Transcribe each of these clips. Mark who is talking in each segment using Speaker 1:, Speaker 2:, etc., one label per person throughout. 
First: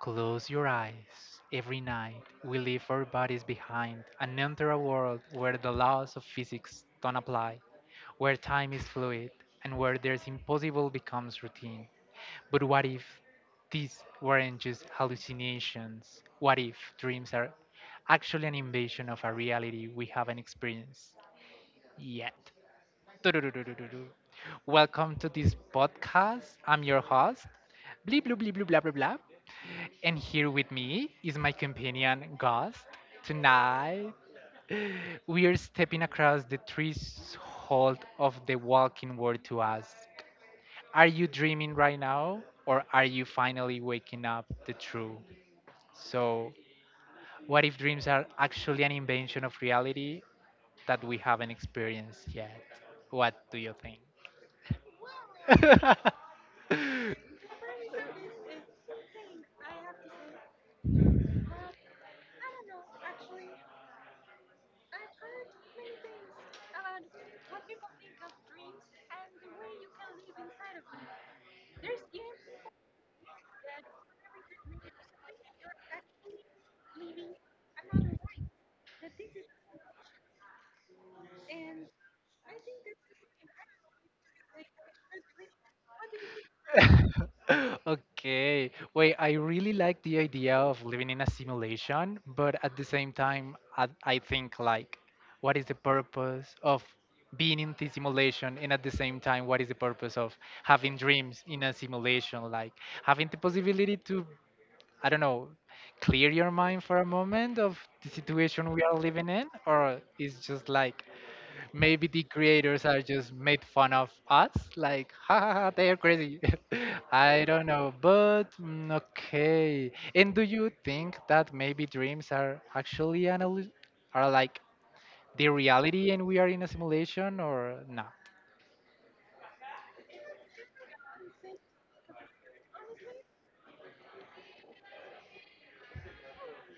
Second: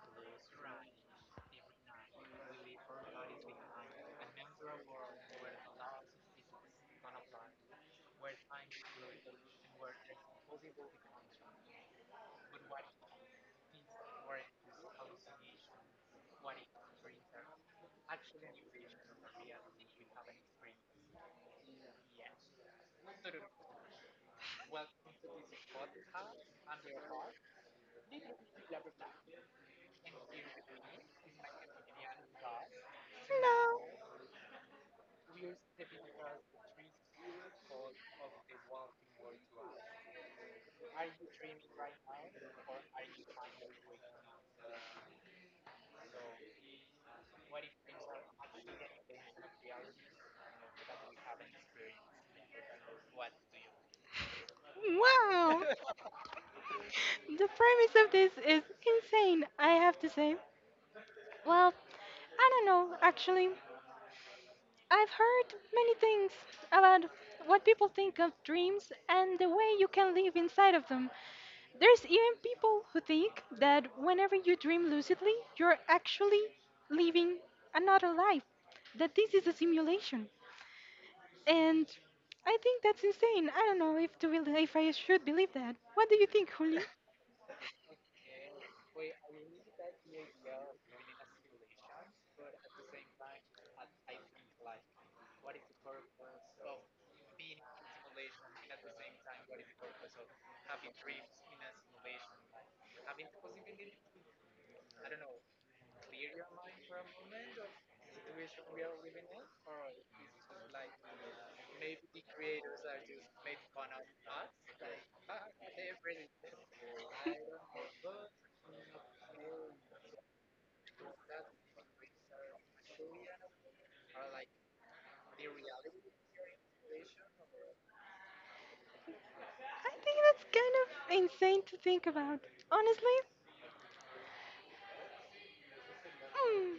Speaker 1: Close your eyes. Every night, we leave our bodies behind and enter a world where the laws of physics don't apply, where time is fluid, and where there's impossible becomes routine. But what if these weren't just hallucinations? What if dreams are actually an invasion of a reality we haven't experienced yet? Turururururu. Welcome to this podcast. I'm your host, Blee Blue Blee Blue Blah Blah Blah. And here with me is my companion Ghost. Tonight, we are stepping across the threshold of the walking world to ask, are you dreaming right now, or are you finally waking up the truth? So, what if dreams are actually an invention of reality that we haven't experienced yet? What do you think?
Speaker 2: No, wow. The premise of this is insane, I have to say. Well, I don't know, actually. I've heard many things about what people think of dreams and the way you can live inside of them. There's even people who think that whenever you dream lucidly, you're actually living another life, that this is a simulation. And I think that's insane. I don't know if I should believe that. What do you think, Julio?
Speaker 1: Okay. Wait, I really like the idea of living in a simulation, but at the same time, I think like, what is the purpose of being in the simulation? And at the same time, what is the purpose of having dreams in a simulation? Like having the possibility to, I don't know, clear your mind for a moment of the situation we are living in, or is just like maybe the creators are just made fun of us like ha, ha, ha, they are crazy. I don't know but okay, and do you think that maybe dreams are actually an are like the reality and we are in a simulation, or no?
Speaker 2: I think that's kind of insane to think about. Honestly, hmm,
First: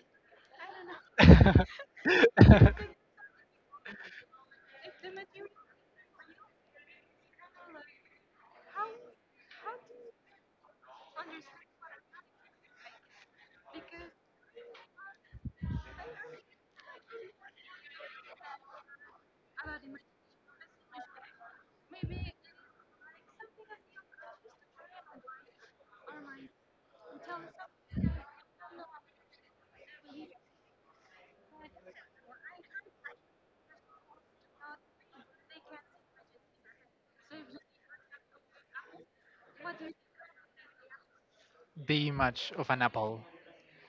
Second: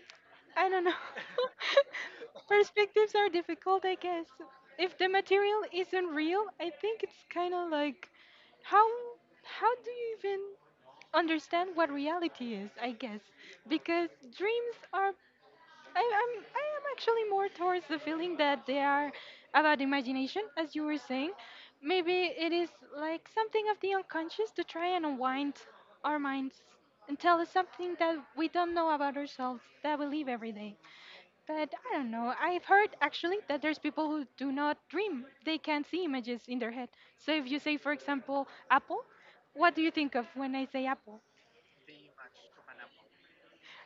Speaker 2: I don't know. Perspectives are difficult, I guess. If the material isn't real, I think it's kind of like how how do you even understand what reality is, I guess? Because dreams are I am actually more towards the feeling that they are about imagination, as you were saying. Maybe it is like something of the unconscious to try and unwind our minds and tell us something that we don't know about ourselves that we live every day. But I don't know. I've heard actually that there's people who do not dream. They can't see images in their head. So if you say, for example, apple, what do you think of when I say apple?
Speaker 1: Be much of an apple.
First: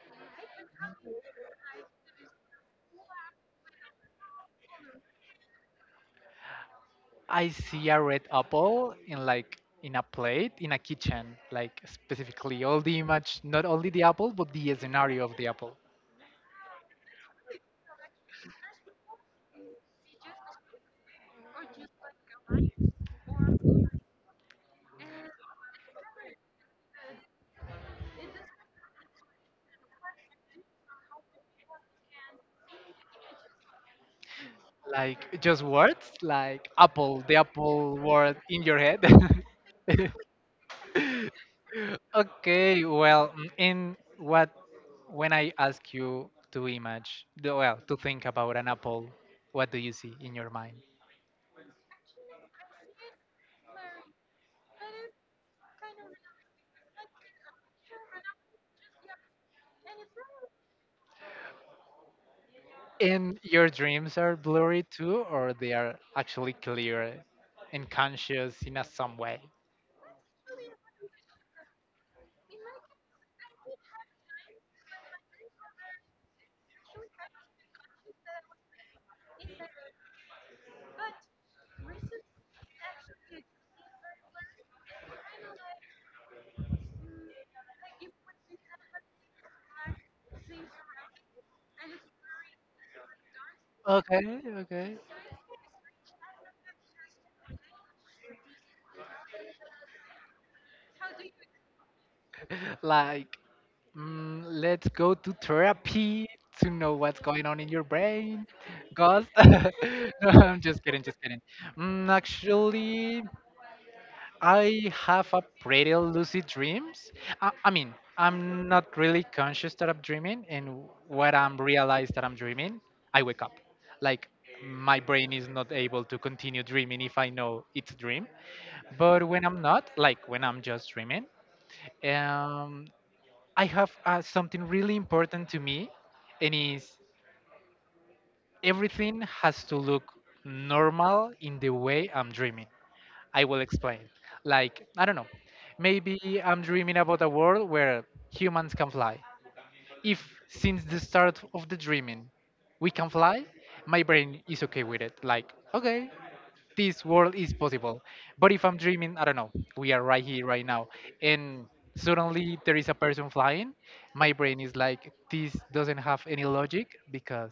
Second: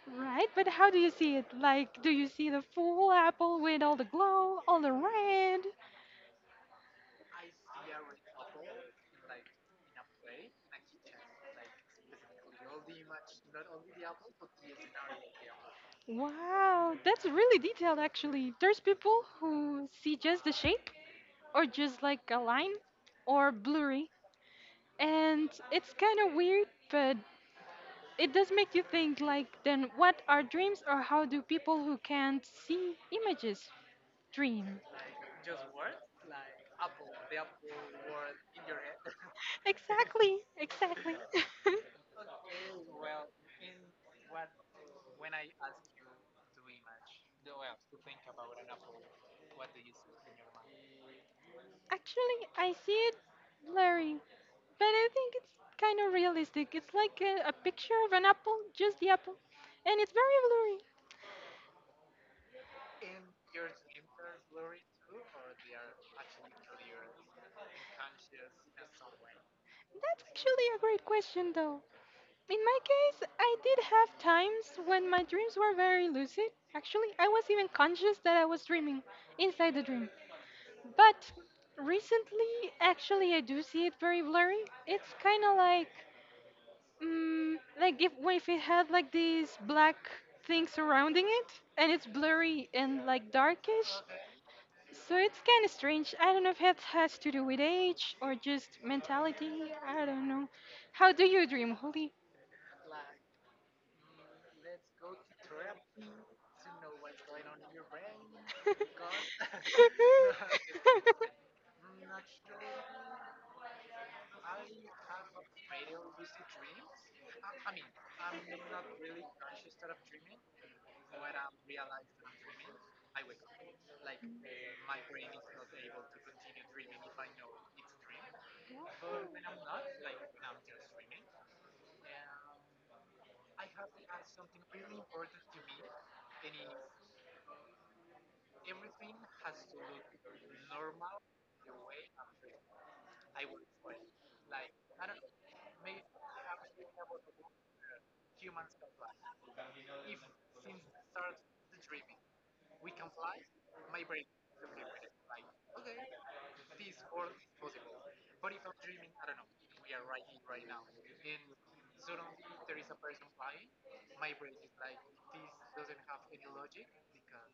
Speaker 2: Right, but how do you see it? Like, do you see the full apple with all the glow, all the red?
Speaker 1: I see a red apple in like in a plate in a kitchen, like specifically all the image, not only the apple but the scenario of the apple.
Speaker 2: Wow, that's really detailed actually. There's people who see just the shape, or just like a line, or blurry. And it's kind of weird, but it does make you think like, then what are dreams, or how do people who can't see images dream?
Speaker 1: Like just words, like apple, the apple word in your head.
Speaker 2: Exactly, exactly.
Speaker 1: Okay, well, in what when I ask you to image, to think about an apple, what do you see in your mind?
Speaker 2: Actually, I see it blurry, but I think it's kind of realistic. It's like a picture of an apple, just the apple, and it's very blurry.
Speaker 1: And your dreams are blurry too, or they are actually clear and conscious in a some way?
Speaker 2: That's actually a great question, though. In my case, I did have times when my dreams were very lucid. Actually, I was even conscious that I was dreaming inside the dream. But recently, actually, I do see it very blurry. It's kind of like like if it had like these black things surrounding it, and it's blurry and like darkish,
Speaker 1: Okay, okay.
Speaker 2: so it's kind of strange. I don't know if it has to do with age or just mentality. I don't know. How do you dream, Holly?
Speaker 1: Like, let's go to therapy to know what's going on in your brain. Ghost? No, I'm just kidding, just kidding. Actually, I have a pretty lucid dreams. I mean, I'm not really conscious that I'm dreaming, and when I'm realized that I'm dreaming, I wake up. Like my brain is not able to continue dreaming if I know it's a dream. But when I'm not, like when I'm just dreaming, um, I have something really important to me, and is everything has to look normal in the way I'm dreaming. I will explain. Like, I don't know. Maybe I'm dreaming about a world where humans can fly. If since the start of the dreaming we can fly, my brain is okay with it. Like, okay, this world is possible. But if I'm dreaming, I don't know, we are right here, right now, and suddenly there is a person flying, my brain is like, this doesn't have any logic because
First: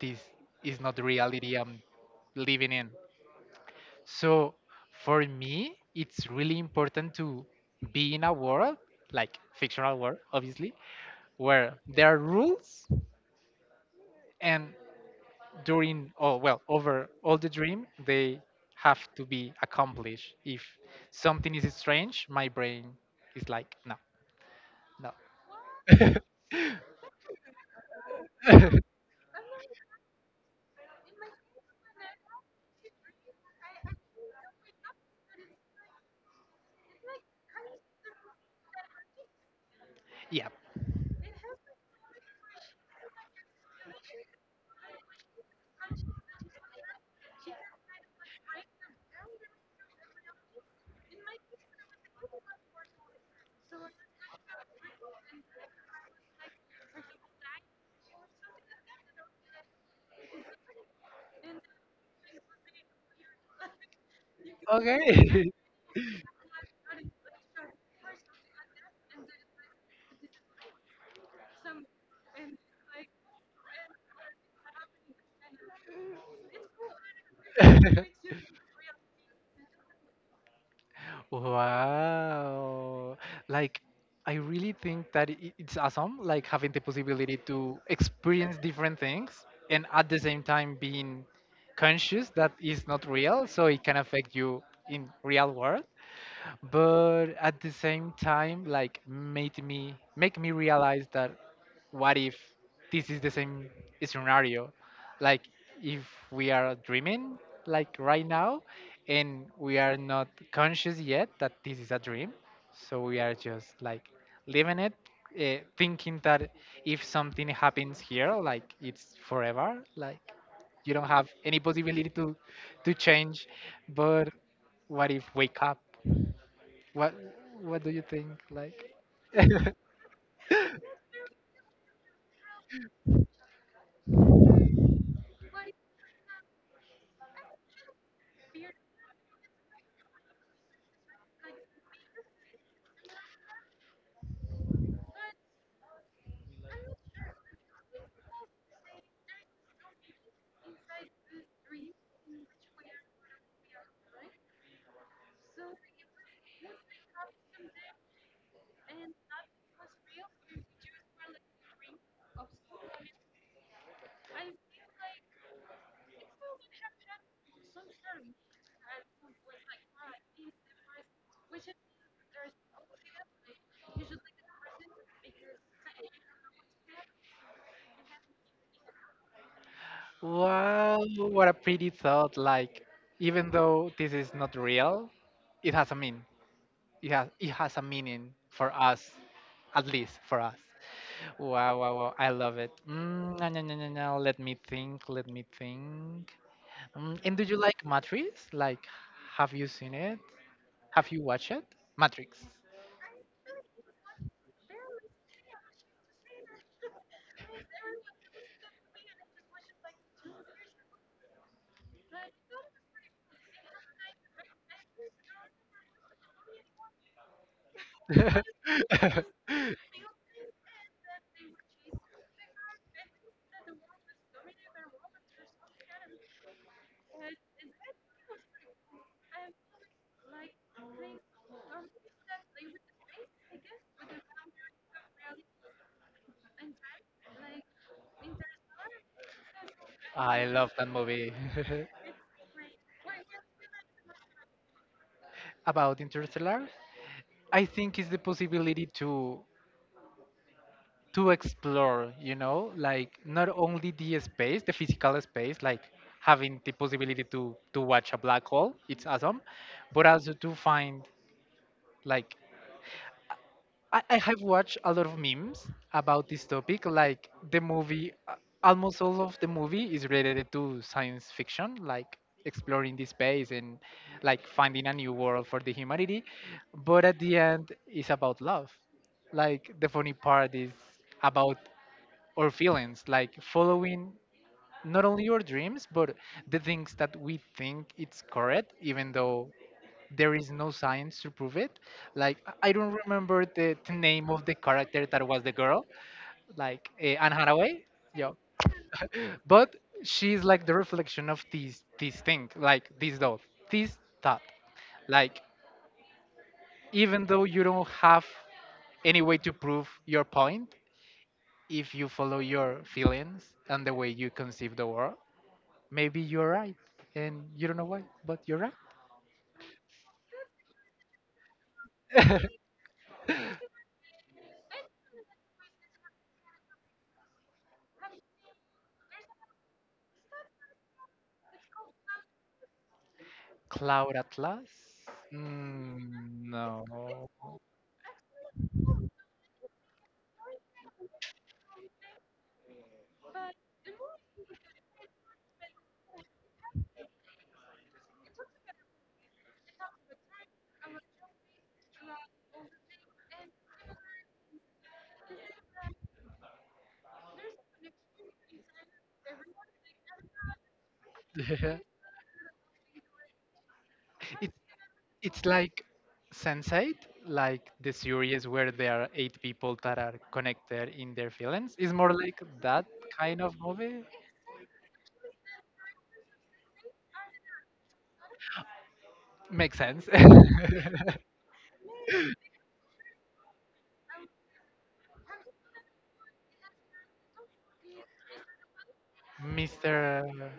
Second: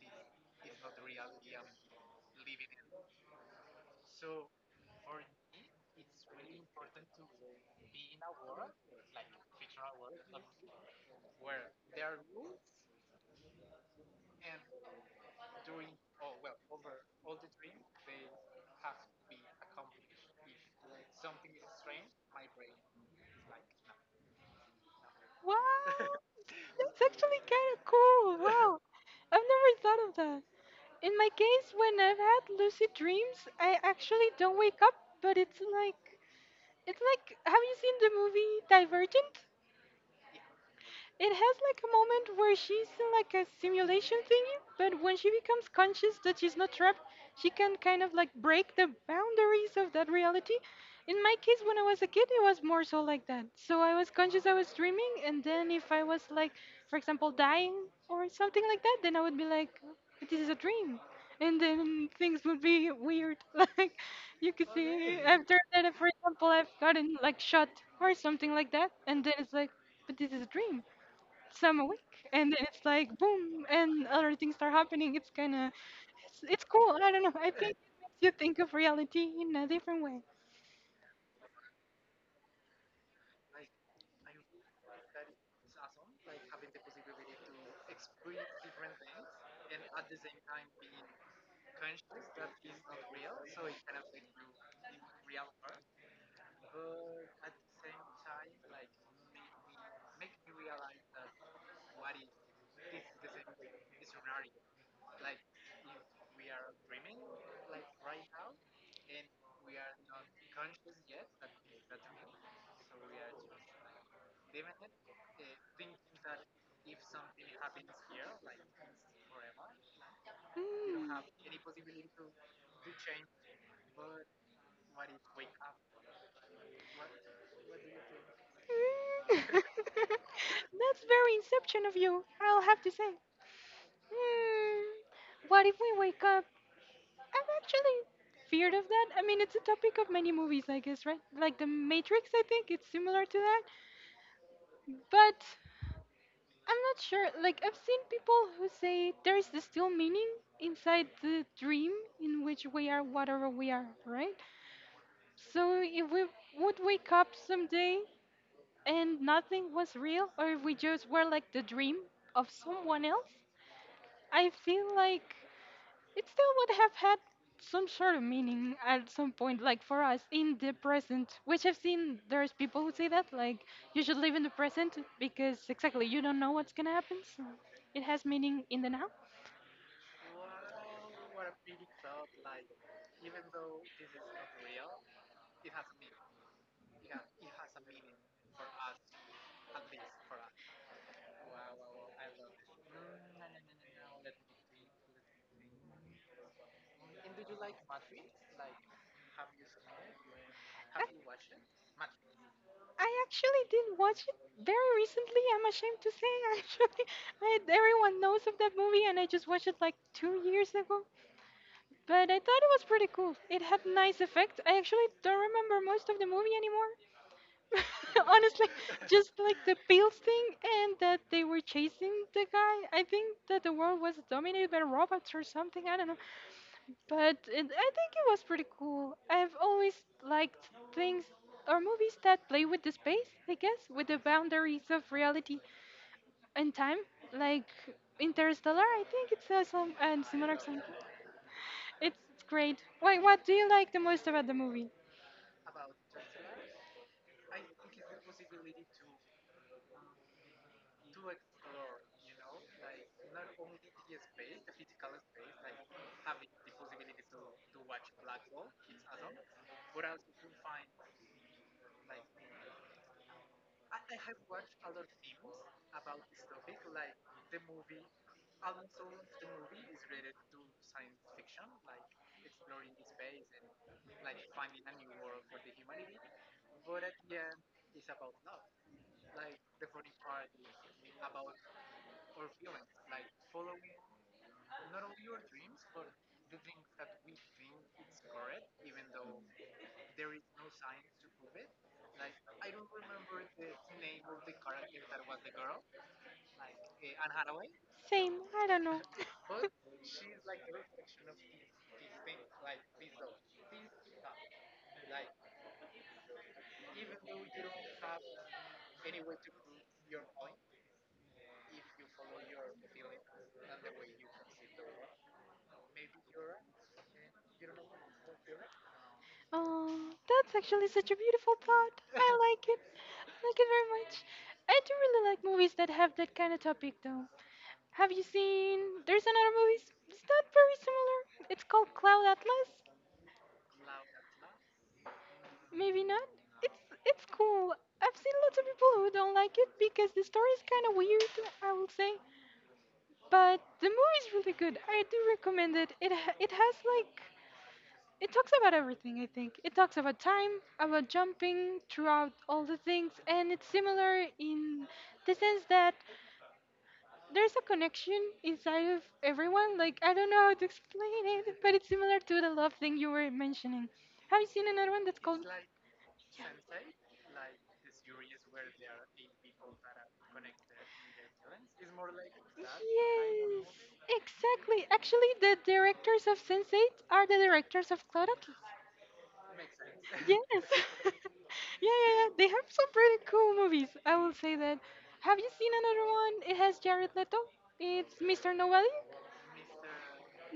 Speaker 1: this is not the reality I'm living in. So for me, it's really important to be in a world, like fictional world, obviously, where there are rules and during over all the dream they have to be accomplished. If something is strange, my brain is like, no,
Speaker 2: Wow, that's actually kind of cool.
Speaker 1: no.
Speaker 2: Wow, I've never thought of that. In my case, when I've had lucid dreams, I actually don't wake up, but it's like have you seen the movie Divergent?
Speaker 1: Yeah.
Speaker 2: It has like a moment where she's in like a simulation thingy, but when she becomes conscious that she's not trapped, she can kind of like break the boundaries of that reality. In my case, when I was a kid, it was more so like that. So I was conscious I was dreaming, and then if I was like, for example, dying or something like that, then I would be like, this is a dream. And then things would be weird. Like, you could see
Speaker 1: Okay.
Speaker 2: after that, for example, I've gotten like shot or something like that, and then it's like, but this is a dream some awake and then it's like boom and other things start happening. It's kind of it's cool. I don't know, I think it makes you think of reality in a different way.
Speaker 1: Wow. Like, I really think that it's awesome, like having the possibility to experience different things and at the same time being conscious that is not real, so it can affect you in real world, but at the same time like made me make me realize that what if this is the same scenario, like if we are dreaming like right now and we are not conscious yet that this is a dream, so we are just like living it, thinking that if something happens here like it's forever, like you don't
Speaker 2: Mm.
Speaker 1: have any possibility to change. But what if wake up? What? What do you think? Like,
Speaker 2: Mm. That's very inception of you, I'll have to say. Mm. What if we wake up? I'm actually feared of that. I mean, it's a topic of many movies, I guess, right? Like The Matrix, I think it's similar to that. But I'm not sure. Like I've seen people who say there is this still meaning inside the dream in which we are whatever we are, right? So if we would wake up someday and nothing was real, or if we just were like the dream of someone else, I feel like it still would have had some sort of meaning at some point, like for us in the present, which I've seen there's people who say that, like, you should live in the present because exactly you don't know what's gonna happen, so it has meaning in the now.
Speaker 1: wow, what a pretty thought! Like, even though this is not real, it has a mean. It has a meaning for us, at least for us. Wow, wow, wow! I love it. No, no, no, no, no. Let me think. Let me think. And do you like Matrix? Like, have you seen it? Have
Speaker 2: Have
Speaker 1: you watched it? Matrix.
Speaker 2: I actually did watch it very recently. I'm ashamed to say, actually, I, everyone knows of that movie, and I just watched it like 2 years ago. But I thought it was pretty cool. It had nice effects. I actually don't remember most of the movie anymore. Honestly, just like the pills thing and that they were chasing the guy. I think that the world was dominated by robots or something. I don't know. But it, I think it was pretty cool. I've always liked things or movies that play with the space, I guess, with the boundaries of reality and time. Like Interstellar, I think it's a some and
Speaker 1: I
Speaker 2: similar
Speaker 1: love that
Speaker 2: example.
Speaker 1: movie.
Speaker 2: It's great. Why? What do you like the most about the movie?
Speaker 1: About Interstellar, I think it's the possibility to explore, you know, like not only the space, the physical space, like having the possibility to watch a black hole. It's awesome, but also to find like I have watched a lot of memes about this topic. Like the movie, almost all of the movie is related to science fiction, like exploring the space and like finding a new world for the humanity. But at the end, it's about love. Like the funny part is about our feelings, like following not only your dreams but the things that we think it's correct even though there is no science to prove it. Like I don't remember the name of the character that was the girl, like Anne Hathaway. Yeah,
Speaker 2: Same. I don't know.
Speaker 1: but she's like the reflection of this this thing like this thought like even though you don't have any way to prove your point, if you follow your feelings and the way you conceive the world, maybe you're right, and you don't know why, but you're right.
Speaker 2: Oh, that's actually such a beautiful thought. I like it. I like it very much. I do really like movies that have that kind of topic, though. Have you seen? There's another movie. It's not very similar. It's called Cloud Atlas.
Speaker 1: Cloud Atlas?
Speaker 2: Maybe not.
Speaker 1: Mm, no.
Speaker 2: It's it's cool. I've seen lots of people who don't like it because the story is kind of weird. I will say, but the movie is really good. I do recommend it. It has like it talks about everything, I think. It talks about time, about jumping throughout all the things, and it's similar in the sense that there's a connection inside of everyone. Like, I don't know how to explain it, but
Speaker 1: it,
Speaker 2: it's similar to the love thing you were mentioning. Have you seen another one that's
Speaker 1: it's
Speaker 2: called
Speaker 1: like Sense8, like the series where there are eight people that are connected in their feelings. It's more like that kind of
Speaker 2: Yes,
Speaker 1: movie.
Speaker 2: exactly. Actually, the directors of Sense8 are the directors of Cloud Atlas.
Speaker 1: Makes sense.
Speaker 2: Yes. yeah, yeah, yeah. They have some pretty cool movies. I will say that. Have you seen another one? It has Jared Leto. It's Mr. Nobody.
Speaker 1: Mr.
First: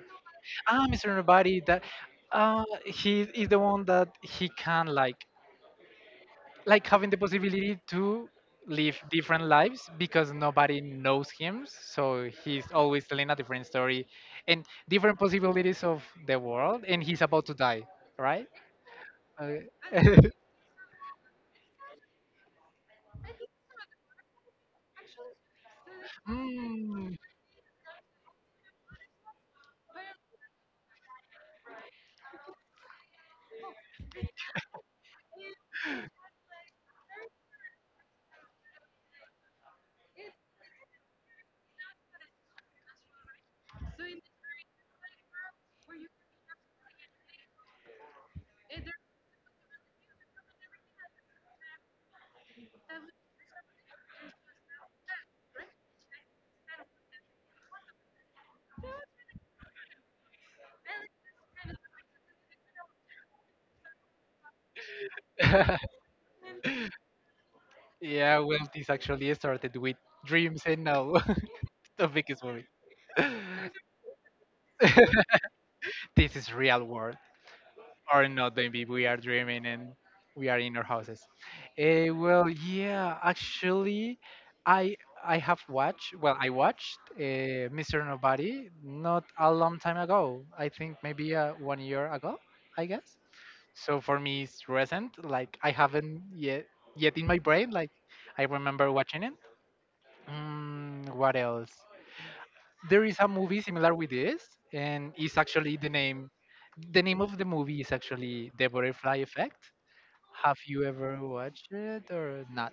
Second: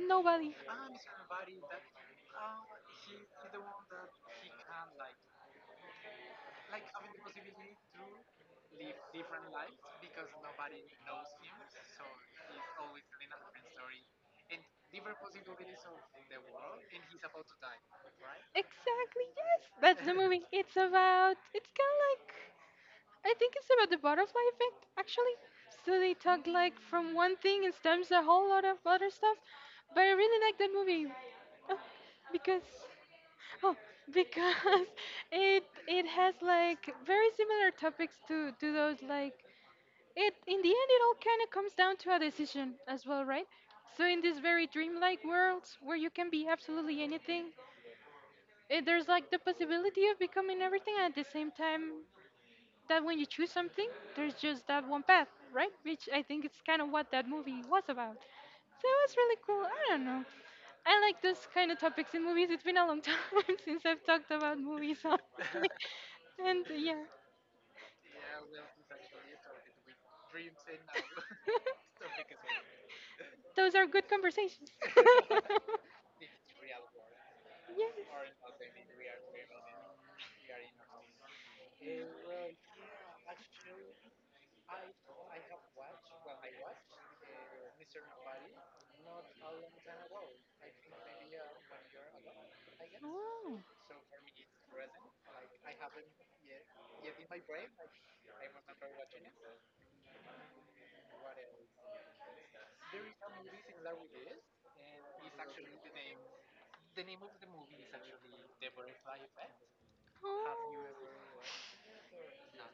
Speaker 2: Nobody.
Speaker 1: Ah, Mr. Nobody. That he is the one that he can like having the possibility to live different lives because nobody knows him, so he's always telling a different story and different possibilities of the world, and he's about to die, right?
Speaker 2: Exactly.
Speaker 1: Uh,
Speaker 2: Yes. That's the movie. It's about. It's kind of like. I think it's about the butterfly effect, actually. So they talk like from
Speaker 1: mm.
Speaker 2: one thing and stems a whole lot of other stuff. But I really like that movie. Uh, Because Oh, because it has like very similar topics to those like it in the end it all kind of comes down to a decision as well, right? So in this very dreamlike world where you can be absolutely anything, there's like the possibility of becoming everything at the same time that when you choose something, there's just that one path, right? Which I think it's kind of what that movie was about. So it was really cool. I don't know. I like this kind of topics in movies. It's been a long time since I've talked about movies, honestly. And yeah,
Speaker 1: Yeah, well, this actually started with dreams and now the biggest movie.
Speaker 2: those are good conversations.
Speaker 1: This is real world. Or
Speaker 2: Yes.
Speaker 1: not the MVP, we are dreaming and we are in our houses. Eh, well, yeah, actually, I I have watched. Well, I watched Mr. Nobody not a long time ago. I think maybe 1 year ago, I guess.
Speaker 2: Oh,
Speaker 1: So for me, it's recent. Like I haven't yet in my brain. Like I remember watching it. What else? There is a movie similar with this, and it's actually the name. The name of the movie is actually The Butterfly Effect.
Speaker 2: oh.
Speaker 1: Have you ever watched it or not?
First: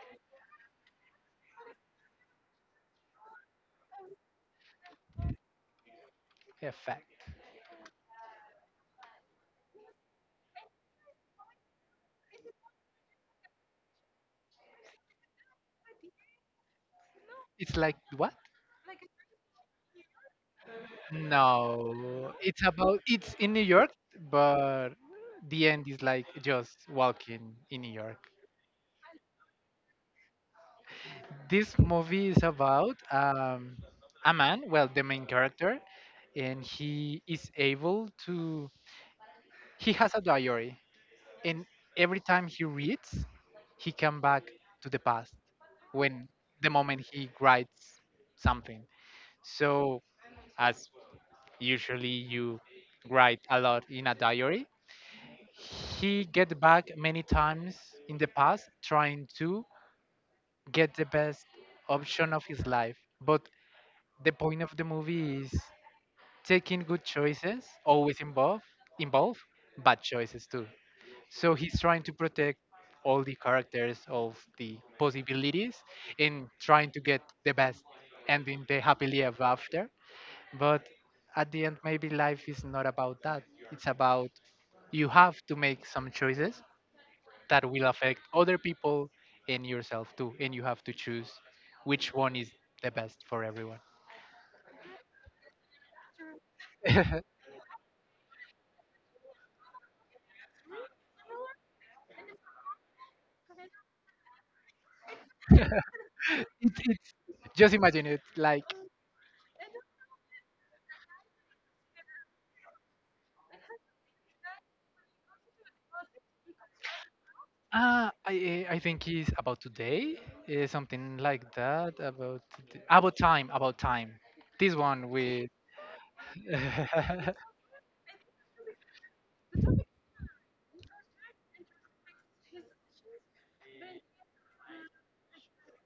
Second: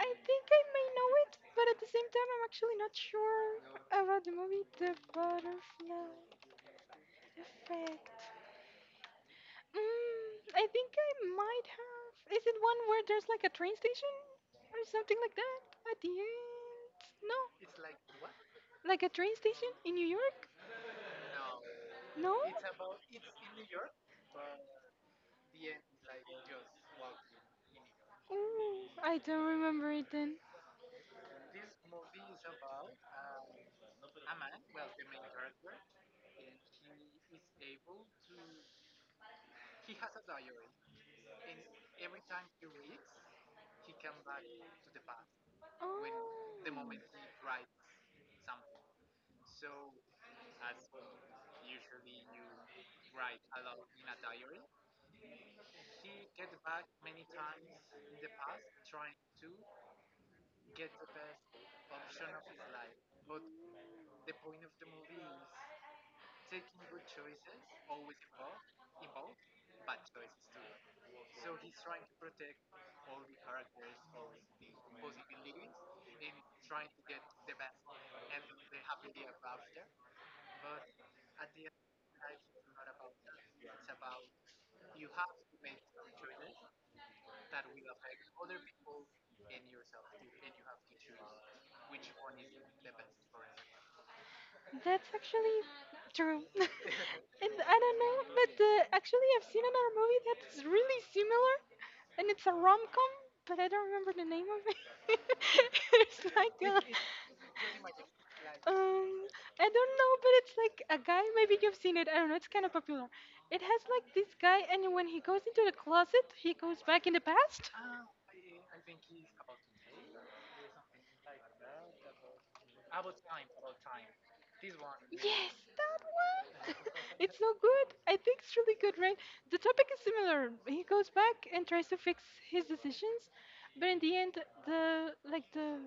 Speaker 2: I think I may know it, but at the same time, I'm actually not sure about the movie The Butterfly
Speaker 1: Effect.
Speaker 2: Effect. Mm, I think I might have. Is it one where there's like a train station or something like that at the end? No,
Speaker 1: It's like what?
Speaker 2: like a train station in New York? No?
Speaker 1: No, it's about it's in New York, but the end is like just walking in New York.
Speaker 2: Ooh, I don't remember it then.
Speaker 1: This movie is about a man, well, the main character, and he is able to. He has a diary, and every time he reads he come back to the past when
Speaker 2: Oh.
Speaker 1: the moment he writes something. So as usually you write a lot in a diary, he get back many times in the past trying to get the best option of his life. But the point of the movie is taking good choices always involve bad choices too. So he's trying to protect all the characters of the possibilities and trying to get the best ending, the happily ever after. But at the end, maybe life is not about that. It's about you have to make some choices that will affect other people and yourself too. And you have to choose which one is the best for everyone.
Speaker 2: That's actually true.
Speaker 1: It,
Speaker 2: And I don't know, but actually, I've seen another movie that's really similar, and it's a rom com, but I don't remember the name of it. It's like a,
Speaker 1: it's just imagine it like
Speaker 2: um, I don't know, but it's like a guy. Maybe you've seen it. I don't know. It's kind of popular. It has like this guy, and when he goes into the closet, he goes back in the past.
Speaker 1: I think it's about today, something like that. About about time, about time. This one with
Speaker 2: Yes, that one. It's so good. I think it's really good, right? The topic is similar. He goes back and tries to fix his decisions, but in the end, the like the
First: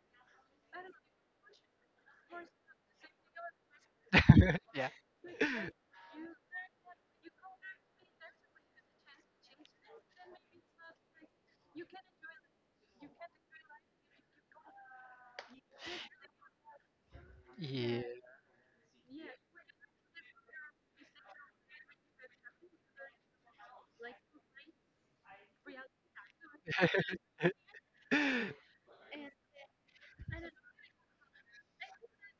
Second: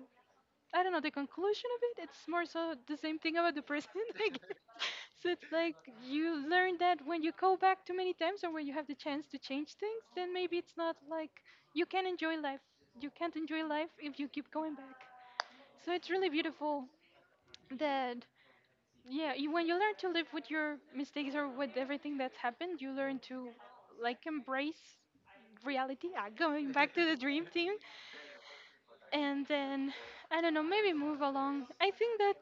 Speaker 2: I don't know the conclusion of it. It's more so the same thing about the person. Like,
Speaker 1: yeah,
Speaker 2: so it's like you learn that when you go back too many times or when you have the chance to change things, then maybe it's not like you can enjoy life. You can't enjoy life if you keep going back. So it's really beautiful
Speaker 1: yeah.
Speaker 2: that yeah, you, when you learn to live with your mistakes or with everything that's happened, you learn to like embrace reality. Going back to the dream team, and then I don't know, maybe move along. I think that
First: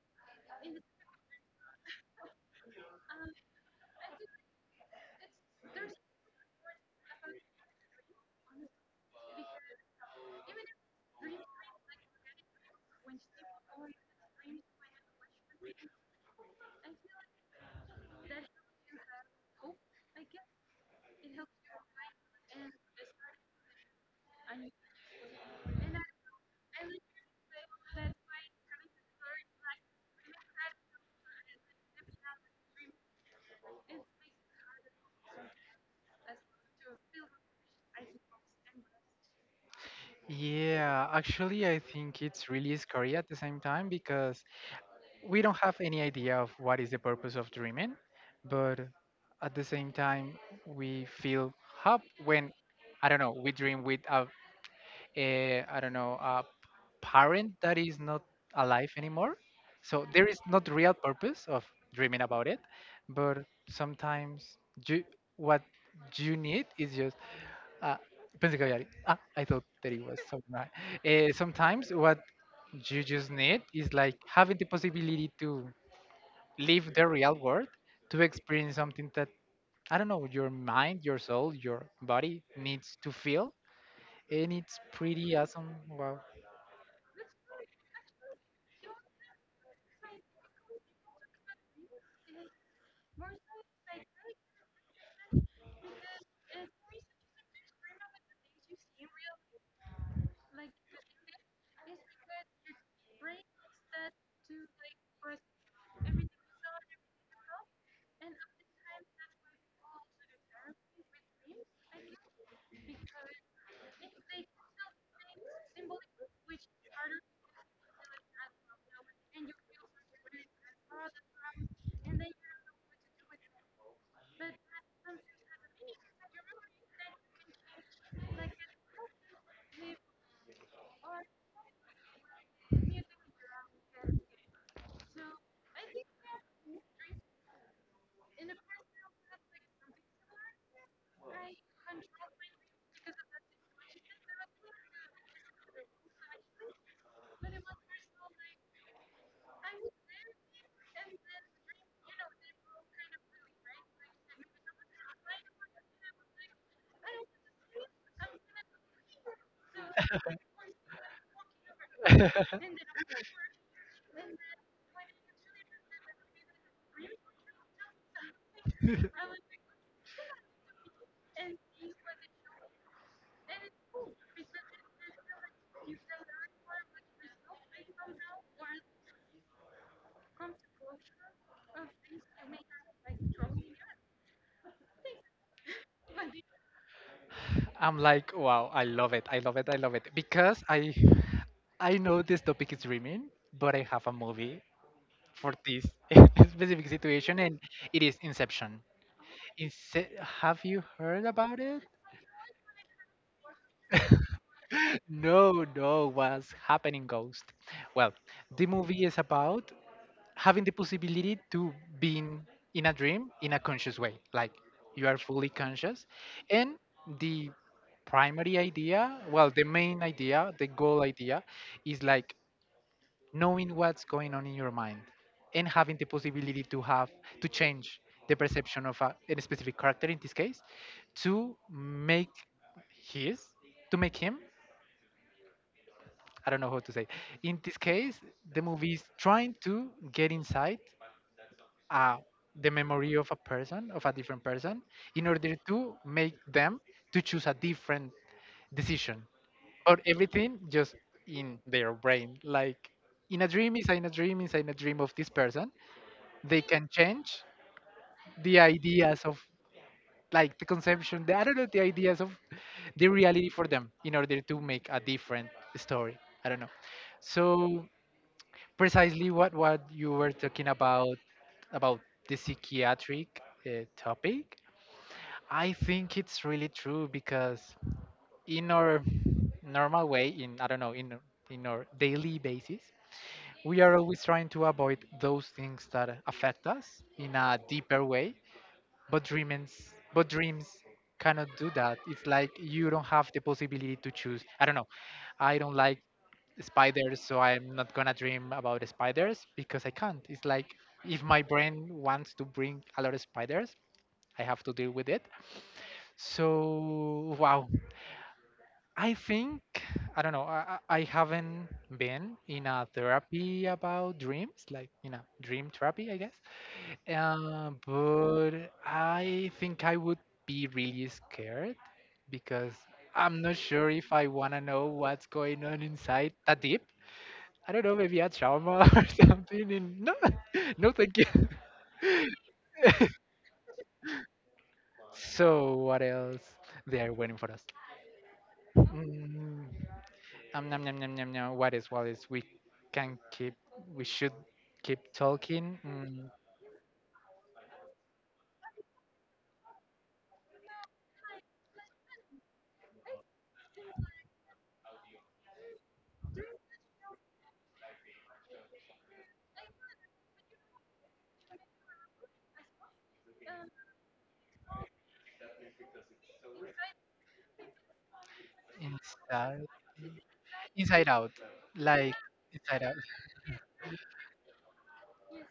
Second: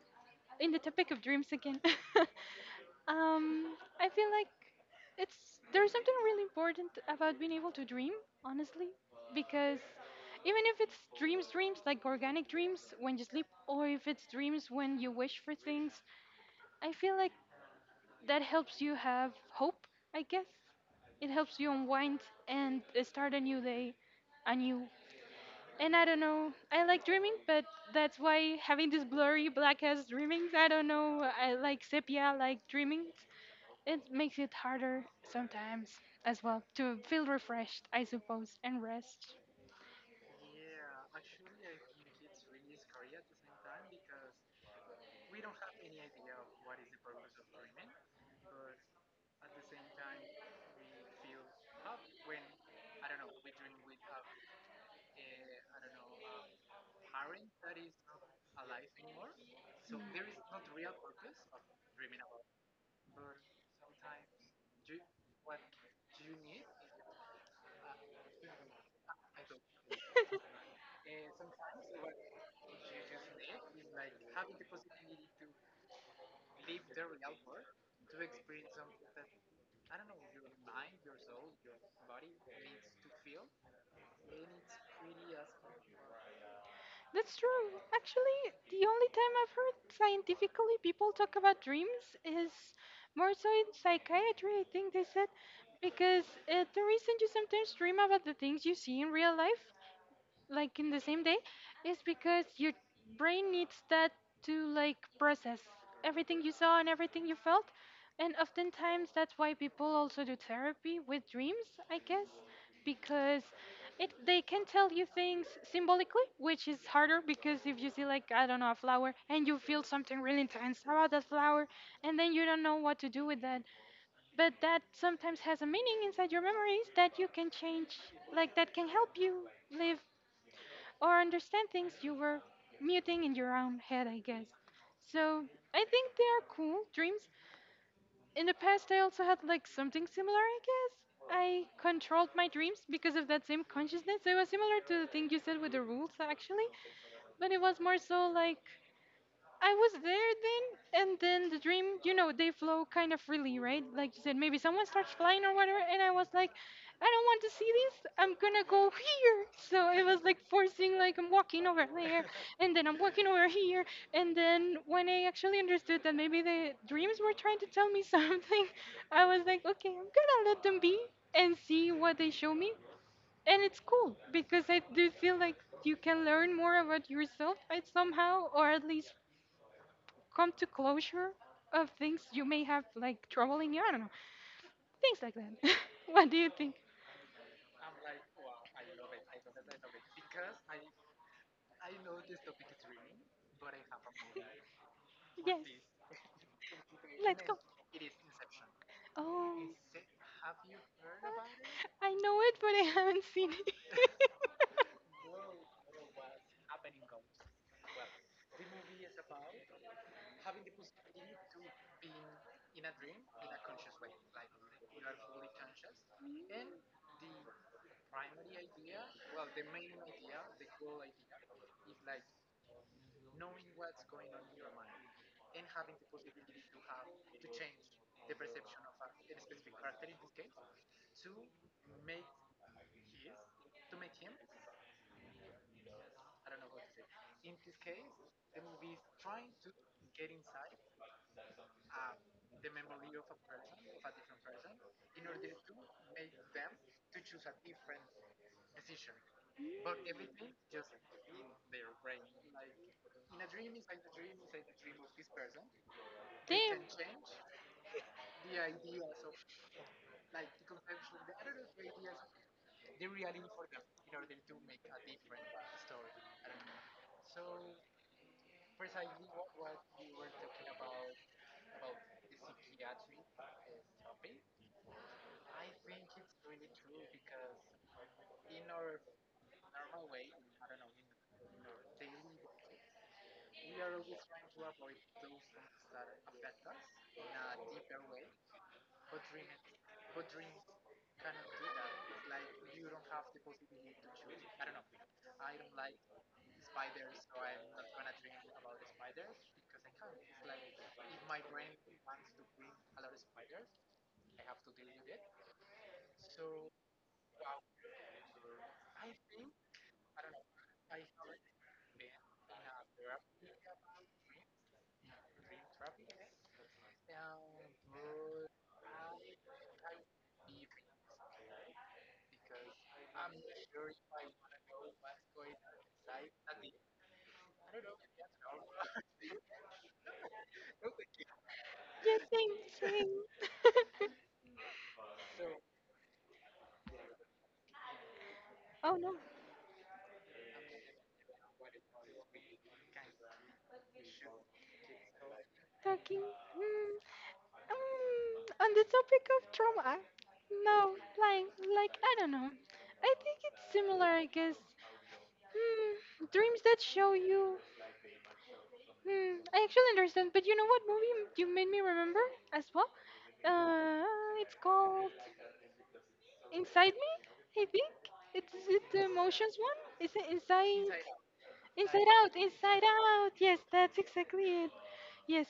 Speaker 2: in the topic of dreams again, I feel like it's there's something really important about being able to dream, honestly, because even if it's dreams, dreams like organic dreams when you sleep, or if it's dreams when you wish for things, I feel like that helps you have hope, I guess. It helps you unwind and start a new day anew. And I don't know, I like dreaming, but that's why having this blurry black ass dreamings, I don't know, I like sepia, like dreamings. It makes it harder sometimes as well to feel refreshed, I suppose, and rest.
Speaker 1: Yeah. Actually, I think it's really scary at the same time because we don't have any idea of what is the purpose of dreaming, but at the same time we feel hope when, I don't know, we dream with a I don't know, a parent that is not alive anymore. So there is not real purpose of dreaming about it, but sometimes you, what you need is just. Uh, pensé que había alguien. Ah, I thought that it was something, right. Eh, sometimes what you just need is like having the possibility to live the real world, to experience something that, I don't know, your mind, your soul, your body needs to feel, and it's pretty awesome. Wow.
Speaker 2: That's true. Actually, the only time I've heard scientifically people talk about dreams is more so in psychiatry, I think they said, because the reason you sometimes dream about the things you see in real life like in the same day is because your brain needs that to like process everything you saw and everything you felt, and oftentimes that's why people also do therapy with dreams, I guess, because it they can tell you things symbolically, which is harder because if you see, like, I don't know, a flower, and you feel something really intense about that flower and then you don't know what to do with that. But that sometimes has a meaning inside your memories that you can change, like that can help you live or understand things you were muting in your own head, I guess. So I think they are cool dreams. In the past, I also had like something similar, I guess. I controlled my dreams because of that same consciousness. It was similar to the thing you said with the rules, actually, but it was more so like I was there then, and then the dream, you know, they flow kind of freely, right? Like you said, maybe someone starts flying or whatever, and I was like, I don't want to see this. I'm gonna go here. So it was like forcing, like I'm walking over there, and then I'm walking over here, and then when I actually understood that maybe the dreams were trying to tell me something, I was like, okay, I'm gonna let them be and see what they show me, and it's cool because I do feel like you can learn more about yourself I somehow, or at least come to closure of things you may have like troubling you. I don't know. Things like that. What do you think?
Speaker 1: I'm like, wow, I love it. I love it. I love it. Because I know this topic is dreaming, but I have a movie for
Speaker 2: Yes.
Speaker 1: this specific situation,
Speaker 2: Let's go.
Speaker 1: and it is Inception.
Speaker 2: Oh.
Speaker 1: Inse- have you heard about it?
Speaker 2: I know it, but I haven't seen it.
Speaker 1: No, no, what's happening ghost. Well, the movie is about having the possibility to being in a dream in a conscious way, like you are fully conscious, and the the main idea, the goal idea, is like knowing what's going on in your mind and having the possibility to have to change the perception of a specific character. In this case, to make his, to make him, I don't know how to say. In this case, the movie is trying to get inside uh, the memory of a person, of a different person, in order to make them to choose a different decision. But everything just in their brain. Like in a dream, is in a dream, is in a dream of this person. They
Speaker 2: Damn.
Speaker 1: can change the ideas of, like, the conception, the, I don't know, the ideas of the reality for them in order to make a different story. I don't know. So precisely what you were talking about the psychiatric topic, I think it's really true because in our normal way, in, I don't know, in our daily basis, we are always trying to avoid those things that affect us in a deeper way. But dreams, but dreams, cannot do that. It's like you don't have the possibility to choose. I don't know, I don't like spiders, so I'm not gonna dream about spiders because I can't. It's like if my brain wants to bring a lot of spiders, I have to deal with it. So wow, I think, I don't know. I haven't been in a therapy about dreams, like in a dream therapy, I guess. But I think I would be really scared because I'm not sure if I want to know what's going on inside that deep. I don't know, maybe a trauma or something. And no, no, thank you.
Speaker 2: Yeah, same, same.
Speaker 1: So, what else? They are waiting for us. Mm,
Speaker 2: Oh no,
Speaker 1: nom, nom, nom, nom, nom. What is, what is? We can keep, we should keep talking.
Speaker 2: talking. Hmm. On the topic of trauma, no, like I don't know. I think it's similar, I guess. Hmm, dreams that show you. Hmm, I actually understand, but you know what movie you made me remember as well? Uh, it's called Inside Me, I think. It's, is it the emotions
Speaker 1: Inside,
Speaker 2: one? Is it Inside?
Speaker 1: inside out,
Speaker 2: Inside
Speaker 1: like
Speaker 2: Out,
Speaker 1: inside
Speaker 2: Inside
Speaker 1: out.
Speaker 2: Out. Yes, that's exactly it. Yes.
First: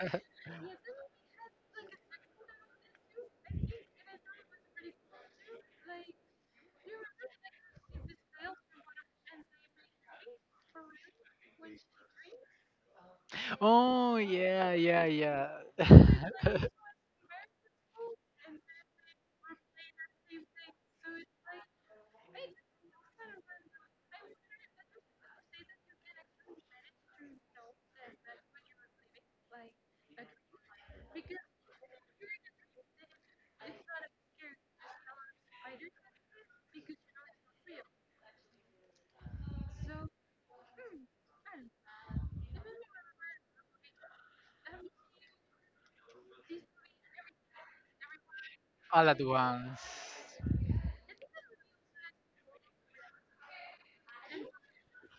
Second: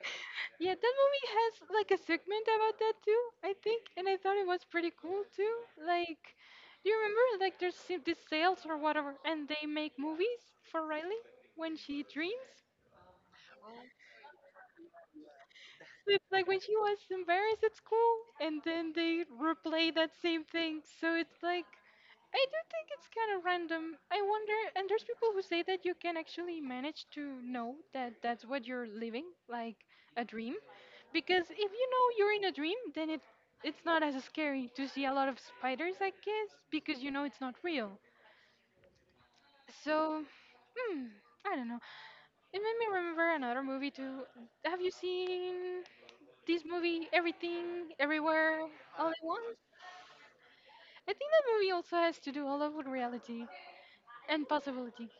Speaker 2: Yeah, that movie has like a segment about that too, I think, and I thought it was pretty cool too. Like, do you remember like there's these sales or whatever, and they make movies for Riley when she dreams?
Speaker 1: Oh yeah, yeah, yeah.
Speaker 2: It's like when she was embarrassed at school, and then they replay that same thing. So it's like I do think it's kind of random. I wonder, and there's people who say that you can actually manage to know that that's what you're living, like a dream, because if you know you're in a dream, then it's not as scary to see a lot of spiders, I guess, because you know it's not real. So, hmm, I don't know. It made me remember another movie too. Have you seen this movie, Everything, Everywhere,
Speaker 1: All
Speaker 2: All at
Speaker 1: at
Speaker 2: Once?
Speaker 1: once.
Speaker 2: I think that movie also has to do a lot with reality and possibility.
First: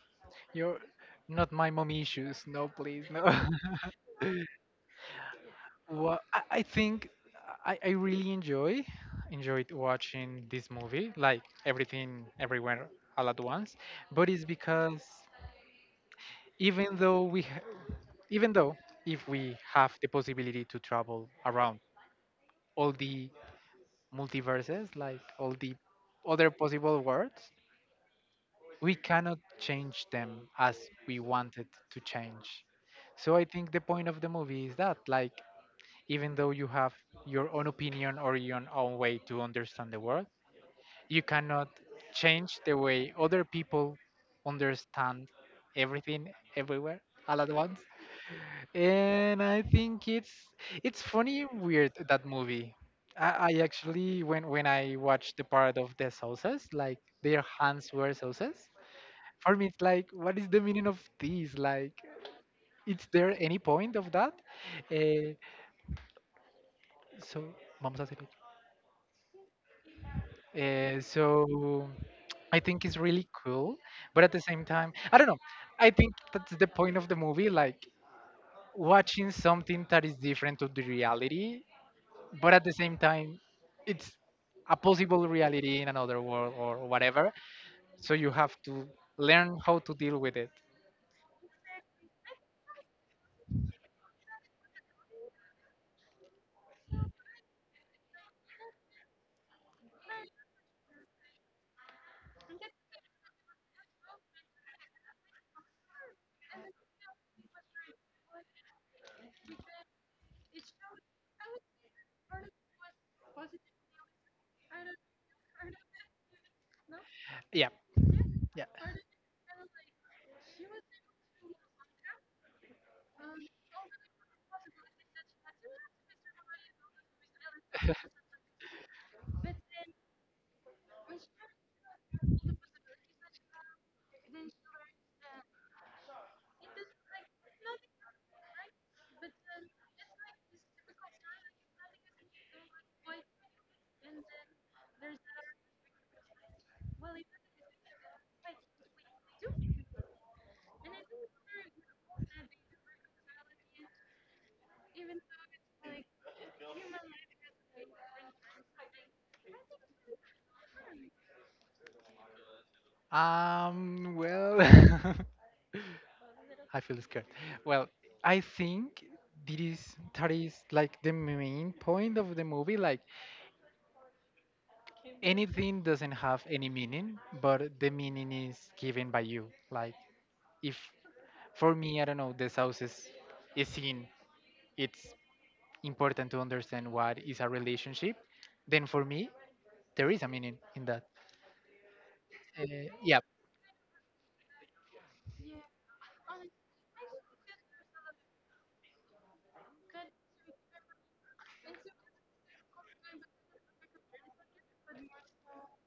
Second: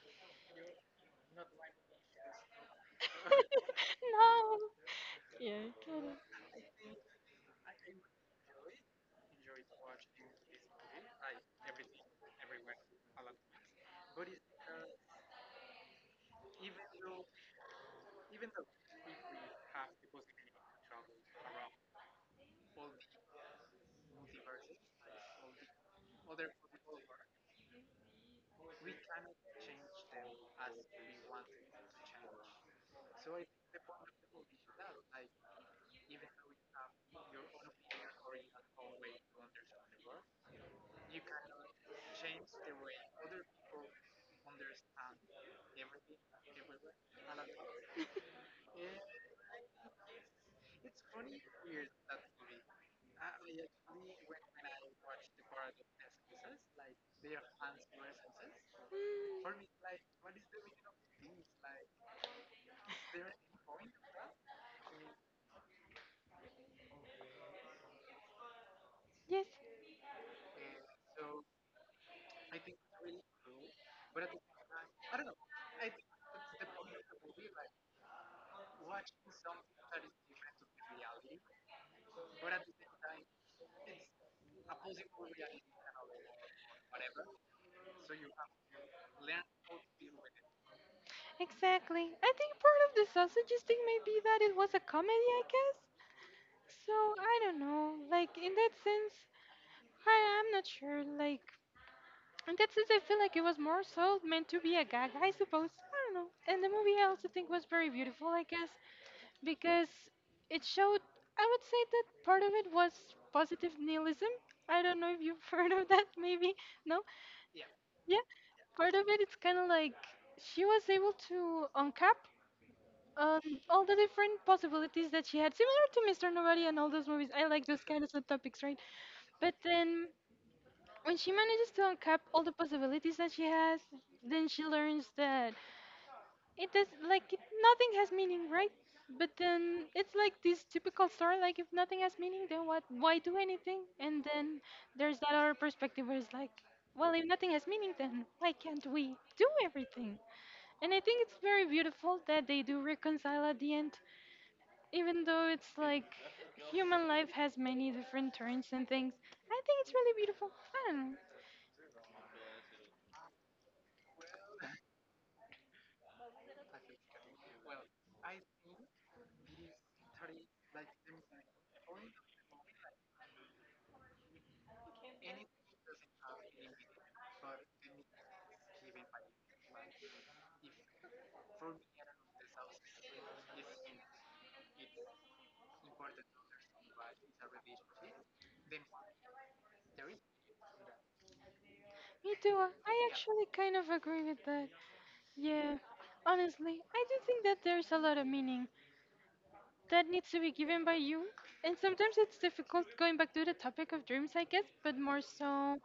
Speaker 1: You're not my mom issues. No, please, no.
Speaker 2: No. Yeah, I get it.
Speaker 1: Well, I think I really enjoyed watching this movie, like everything, everywhere, all at once. But it's because even though even though, if we have the possibility to travel around all the multiverses, like all the other possible worlds, we cannot change them as we wanted to change. So I think the point of the movie is that, like, even though you have your own opinion or your own way to understand the world, you cannot change the way other people understand everything, everywhere, all at once. And I think it's funny and weird, that movie. I actually when I watched the part of the sauces, like their hands were sauces,
Speaker 2: Mm,
Speaker 1: for me it's like, what is the meaning of this? Like, is there any point of that? Eh, so vamos a hacer
Speaker 2: yes,
Speaker 1: Eh, so I think it's really cool, but at the same time, I don't know. I think that's the point of the movie, like watching something that is different to the reality, but at the same time, it's a possible reality in another world or whatever, so you have to learn how to deal with it.
Speaker 2: exactly. I think part of the sausages thing may be that it was a comedy, I guess. So I don't know. Like in that sense, I'm not sure. Like in that sense, I feel like it was more so meant to be a gag, I suppose. I don't know. And the movie I also think was very beautiful, I guess, because it showed. I would say that part of it was positive nihilism. I don't know if you've heard of that, maybe. No?
Speaker 1: Yeah,
Speaker 2: Yeah,
Speaker 1: yeah.
Speaker 2: part of it, it's kind of like she was able to uncap um, all the different possibilities that she had, similar to Mr. Nobody and all those movies. I like those kind of subtopics, right? But then when she manages to uncap all the possibilities that she has, then she learns that it does like it, nothing has meaning, right? But then it's like this typical story, like if nothing has meaning, then what, why do anything? And then there's that other perspective where it's like, well, if nothing has meaning, then why can't we do everything? And I think it's very beautiful that they do reconcile at the end, even though it's like human life has many different turns and things. I think it's really beautiful. I don't know.
Speaker 1: Well, I feel scared. Well, I think that is, that is like the main point of the movie. Like, anything doesn't have any meaning, but the meaning is given by you. Like, if for me, I don't know, the house is seen. It's important to understand what is a relationship. Then for me, there is a meaning in that.
Speaker 2: Me too.
Speaker 1: Uh,
Speaker 2: I
Speaker 1: yeah.
Speaker 2: actually kind of agree with that. Yeah, honestly, I do think that there's a lot of meaning that needs to be given by you. And sometimes it's difficult going back to the topic of dreams, I guess, but more so, I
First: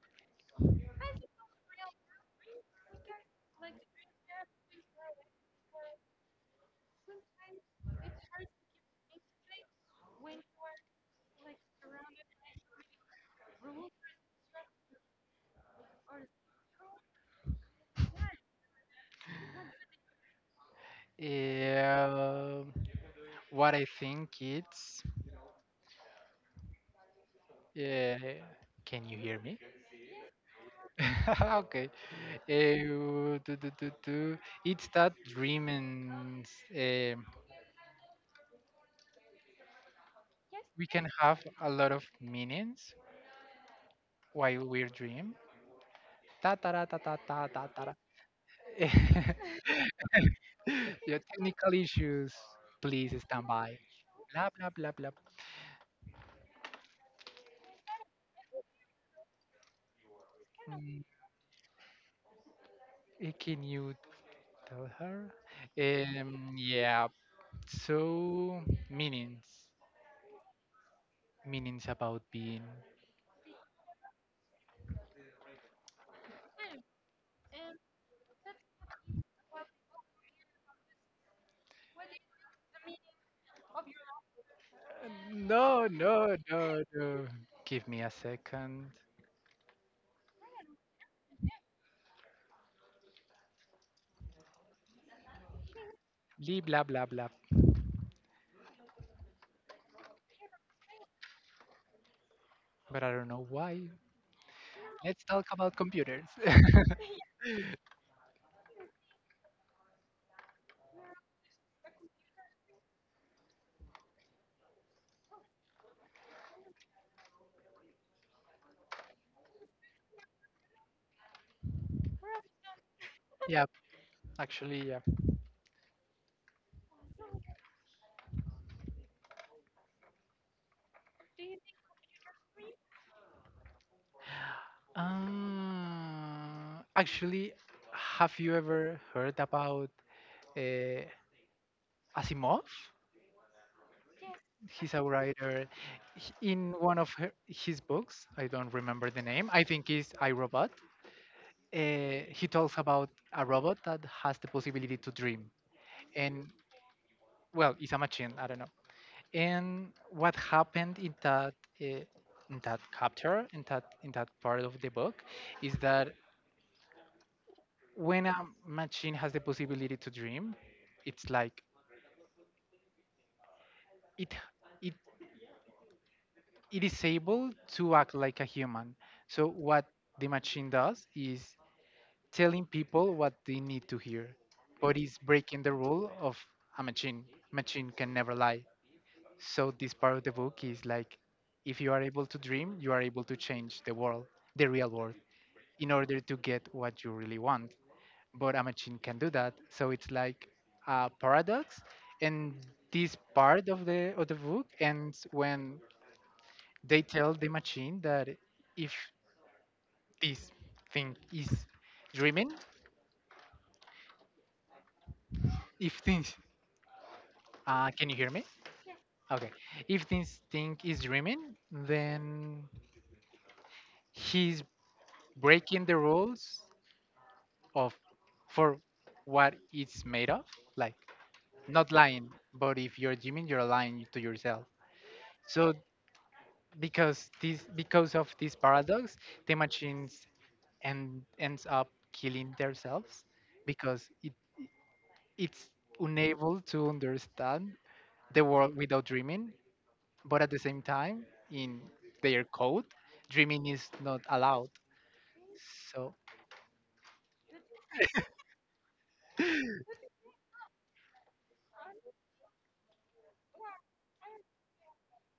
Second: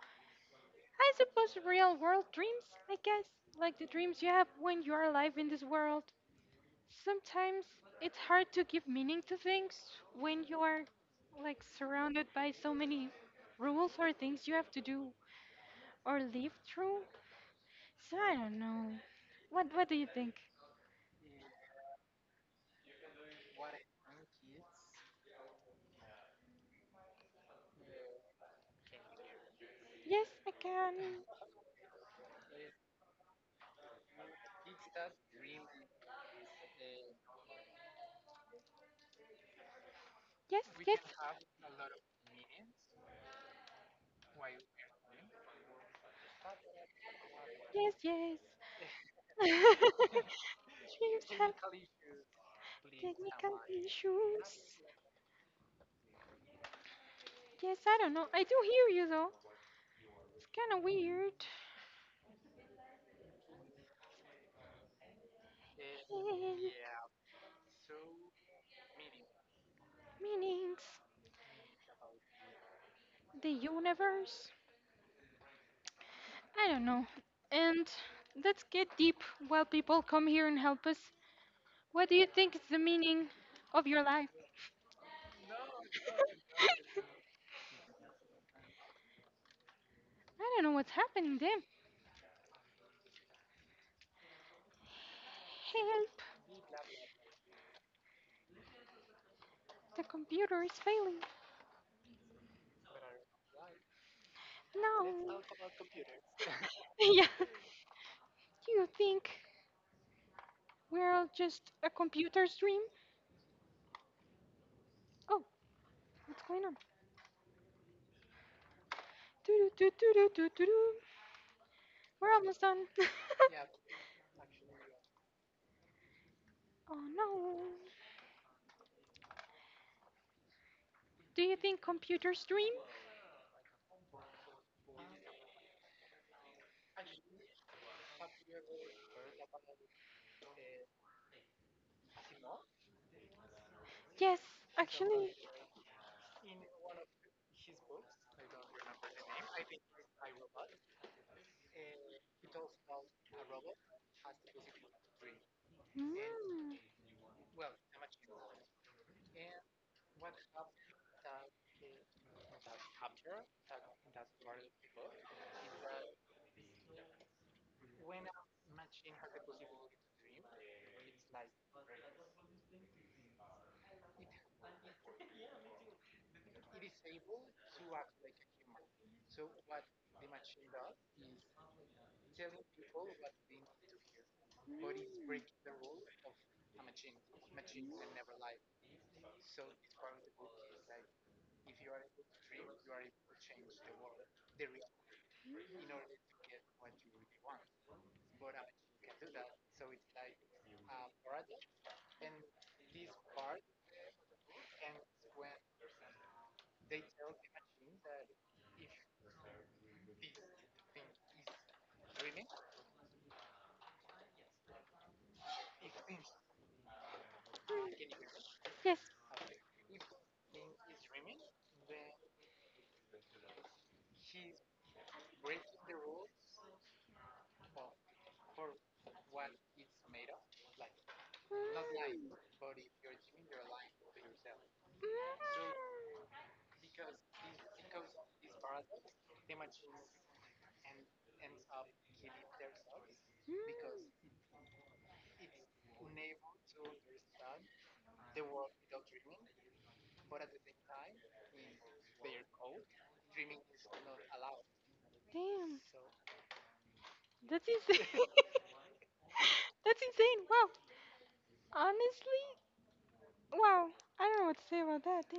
Speaker 2: suppose, real world dreams, I guess, like the dreams you have when you are alive in this world. Sometimes it's hard to give meaning to things when you are like surrounded by so many rules or things you have to do or live through. So I don't know. What do you think?
Speaker 1: Uh, what I think it's. Uh, can you hear me?
Speaker 2: Yes, I can.
Speaker 1: Okay. Do, do, do, do. It's that dream, and eh,
Speaker 2: Yes,
Speaker 1: we
Speaker 2: yes,
Speaker 1: can have a lot of meanings while we're dream. Ta ta ta ta ta ta ta ta.
Speaker 2: yes,
Speaker 1: Ta.
Speaker 2: yes.
Speaker 1: Your
Speaker 2: Cheers have
Speaker 1: technical issues, please stand
Speaker 2: technical
Speaker 1: by. Blah blah
Speaker 2: issues.
Speaker 1: blah blah.
Speaker 2: Yes, I don't know. I do hear you though. It's kind of
Speaker 1: Mm,
Speaker 2: weird.
Speaker 1: can you tell her?
Speaker 2: Hey,
Speaker 1: Yeah. So meanings,
Speaker 2: meanings,
Speaker 1: meanings about being.
Speaker 2: the universe. I don't know. And let's get deep while people come here and help us. What do you think is the meaning of your life?
Speaker 1: No, no, no,
Speaker 2: I
Speaker 1: no. Give me a second.
Speaker 2: don't know what's happening there. Help!
Speaker 1: Lee, blah, blah, blah.
Speaker 2: The computer is failing.
Speaker 1: But I don't know why. Let's
Speaker 2: No.
Speaker 1: talk about computers.
Speaker 2: Yeah. Do you think we're all just a computer's dream? Oh, what's going on? Doo doo doo doo doo doo doo. We're almost done.
Speaker 1: Yeah, actually, yeah.
Speaker 2: Oh no. Do you think computers dream?
Speaker 1: Actually, have you ever heard about uh, Asimov?
Speaker 2: Yes,
Speaker 1: He's a
Speaker 2: actually.
Speaker 1: writer. In one of her, his books, I don't remember the name. I think it's I Robot. He talks about a robot that has the possibility to dream,
Speaker 2: Mm.
Speaker 1: and
Speaker 2: Mm.
Speaker 1: well, it's a machine, I don't know. And what happened uh, in that chapter, in that part of the book, is that when a machine has the possibility to dream, it's like it it it is able to act like a human. So what the machine does is telling people what they need to hear, but it's breaking the rule of a machine. Machine can never lie. So this part of the book is like, if you are able to dream, you are able to change the world, the real world, in order to get what you really want. But a machine can do that. So it's like a paradox. And this part of the book ends when they tell the machine that if this thing is dreaming, if things
Speaker 2: Can
Speaker 1: can you hear me?
Speaker 2: Yes.
Speaker 1: Okay. If this thing is dreaming, then he's breaking the rules of, for what it's made of. Like, not lying,
Speaker 2: Mm.
Speaker 1: but if you're gymming, you're lying to yourself. So
Speaker 2: Through.
Speaker 1: because this because of this paradox, the machines and ends up killing themselves
Speaker 2: Mm.
Speaker 1: because
Speaker 2: Mm.
Speaker 1: it, it's unable to understand the world without dreaming, but at the same time, in their code, dreaming is not allowed.
Speaker 2: Damn.
Speaker 1: So
Speaker 2: That's insane. That's insane. Wow. Honestly, wow. I don't know what to say about that.